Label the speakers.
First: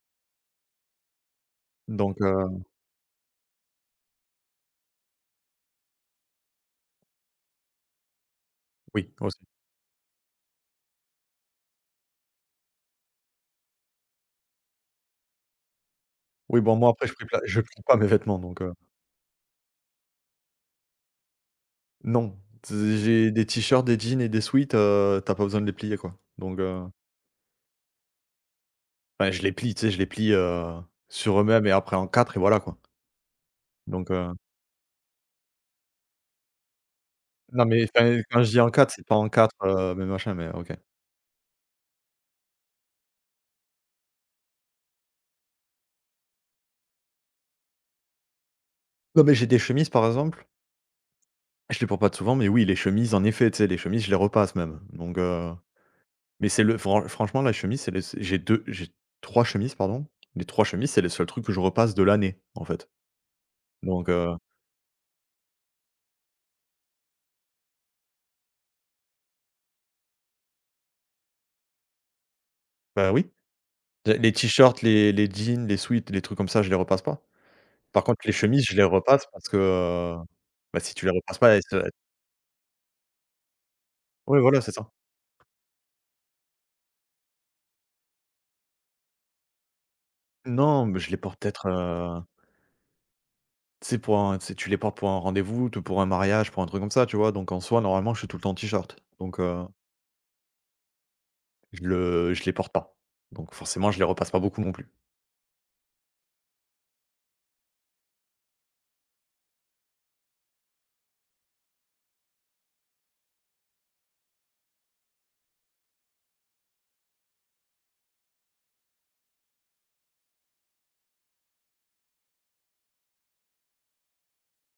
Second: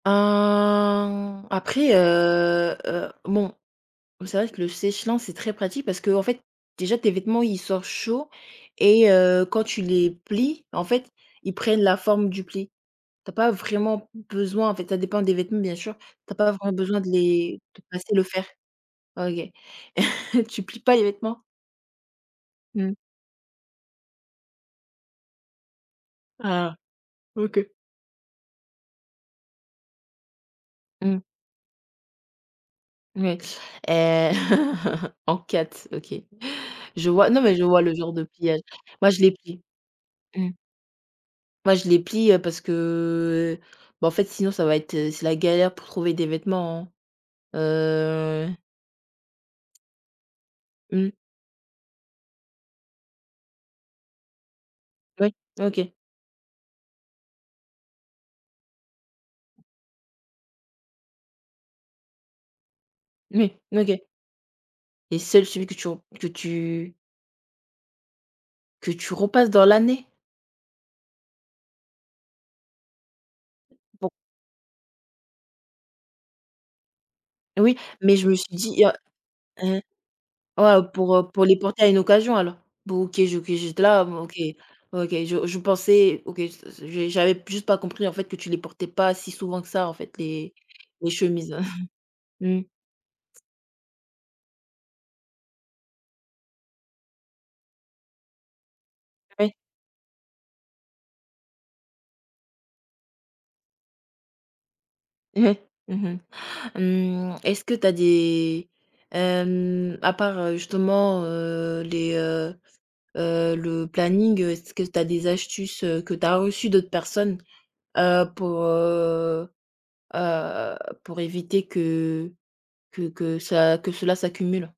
Speaker 1: Hein, après,
Speaker 2: Donc, heu
Speaker 1: heu, heu bon, c'est vrai que le sèche-linge, c'est très pratique parce que, en fait, déjà tes vêtements, il sort chaud et
Speaker 2: Oui aussi.
Speaker 1: heu, quand tu les plies, en fait, ils prennent la forme du pli. Tu as pas vraiment besoin, en fait, ça dépend des vêtements bien sûr, tu as pas
Speaker 2: Oui
Speaker 1: vraiment
Speaker 2: bon moi
Speaker 1: besoin
Speaker 2: après
Speaker 1: de
Speaker 2: je prie plat
Speaker 1: les
Speaker 2: je plie
Speaker 1: de
Speaker 2: pas mes
Speaker 1: passer le
Speaker 2: vêtements
Speaker 1: fer.
Speaker 2: donc, heu
Speaker 1: OK. Tu plies pas les vêtements?
Speaker 2: Non
Speaker 1: Mmh.
Speaker 2: z j'ai des t-shirts, des jeans et des sweats, heu, tu as pas besoin de les plier quoi. Donc,
Speaker 1: Ah
Speaker 2: heu
Speaker 1: OK.
Speaker 2: Bah je les plie, tu sais? Je les plie, heu,
Speaker 1: Mmh.
Speaker 2: sur eux-mêmes et après en 4 et voilà, quoi
Speaker 1: Mouis,
Speaker 2: donc,
Speaker 1: eh
Speaker 2: heu
Speaker 1: en 4, OK. Je vois, non mais je
Speaker 2: Non
Speaker 1: vois
Speaker 2: mais
Speaker 1: le genre
Speaker 2: enfin
Speaker 1: de
Speaker 2: quand je dis
Speaker 1: pliage.
Speaker 2: en 4 c'est
Speaker 1: Moi
Speaker 2: pas
Speaker 1: je
Speaker 2: en
Speaker 1: les
Speaker 2: 4
Speaker 1: plie,
Speaker 2: heu mais machin, mais
Speaker 1: mmh.
Speaker 2: OK.
Speaker 1: Moi je les plie, heu, parce que, heu, beh en fait sinon ça va être, c'est la galère pour trouver des vêtements, heu
Speaker 2: Non mais j'ai des chemises par exemple
Speaker 1: Mmh.
Speaker 2: je les porte pas t souvent mais oui, les chemises en effet. Tu sais, les chemises je les repasse même donc,
Speaker 1: Oui,
Speaker 2: heu
Speaker 1: OK.
Speaker 2: mais c'est le fran franchement la chemise c'est les s j'ai 2 j'ai 3 chemises pardon, les 3 chemises c'est le seul truc que je repasse de l'année en fait.
Speaker 1: Oui, OK.
Speaker 2: Donc, heu
Speaker 1: Et seul, celui que tu o que tu que tu repasses dans l'année?
Speaker 2: Bah oui,
Speaker 1: Bon.
Speaker 2: les les t-shirts, les les jeans, les sweats, les trucs comme ça, je les repasse pas.
Speaker 1: Oui,
Speaker 2: Par
Speaker 1: mais
Speaker 2: contre
Speaker 1: je
Speaker 2: les
Speaker 1: me suis
Speaker 2: chemises je
Speaker 1: dit,
Speaker 2: les
Speaker 1: heu
Speaker 2: repasse. Parce que,
Speaker 1: heu
Speaker 2: heu,
Speaker 1: ouais,
Speaker 2: bah
Speaker 1: heu,
Speaker 2: si tu les
Speaker 1: pour, heu,
Speaker 2: repasses
Speaker 1: pour
Speaker 2: pas,
Speaker 1: les
Speaker 2: elles se
Speaker 1: porter à
Speaker 2: heu
Speaker 1: une occasion alors. Bon OK, OK, j'ai d là, OK,
Speaker 2: Ouais voilà c'est ça.
Speaker 1: OK, je je pensais, OK s-s s j'avais juste pas compris en fait que tu les portais pas si souvent que ça, en fait les
Speaker 2: Non mais
Speaker 1: les
Speaker 2: je les porte
Speaker 1: chemises,
Speaker 2: peut-être, heu
Speaker 1: mmh.
Speaker 2: tu sais pour en tu sais tu les portes pour un rendez-vous, tout pour un mariage, pour un truc comme ça tu vois? Donc en soi normalement je suis tout le temps en t-shirt, donc,
Speaker 1: Ah ouais.
Speaker 2: heu je le je les porte pas. Donc forcément je les repasse pas beaucoup non plus.
Speaker 1: Ouais, mmh mh, mmh est-ce que tu as des, hem à part, heu, justement, heu, les, heu, heu le planning. Est-ce que tu as des astuces, heu, que tu as reçues d'autres personnes, heu, pour, heu, heu pour éviter que que que ça, que cela s'accumule?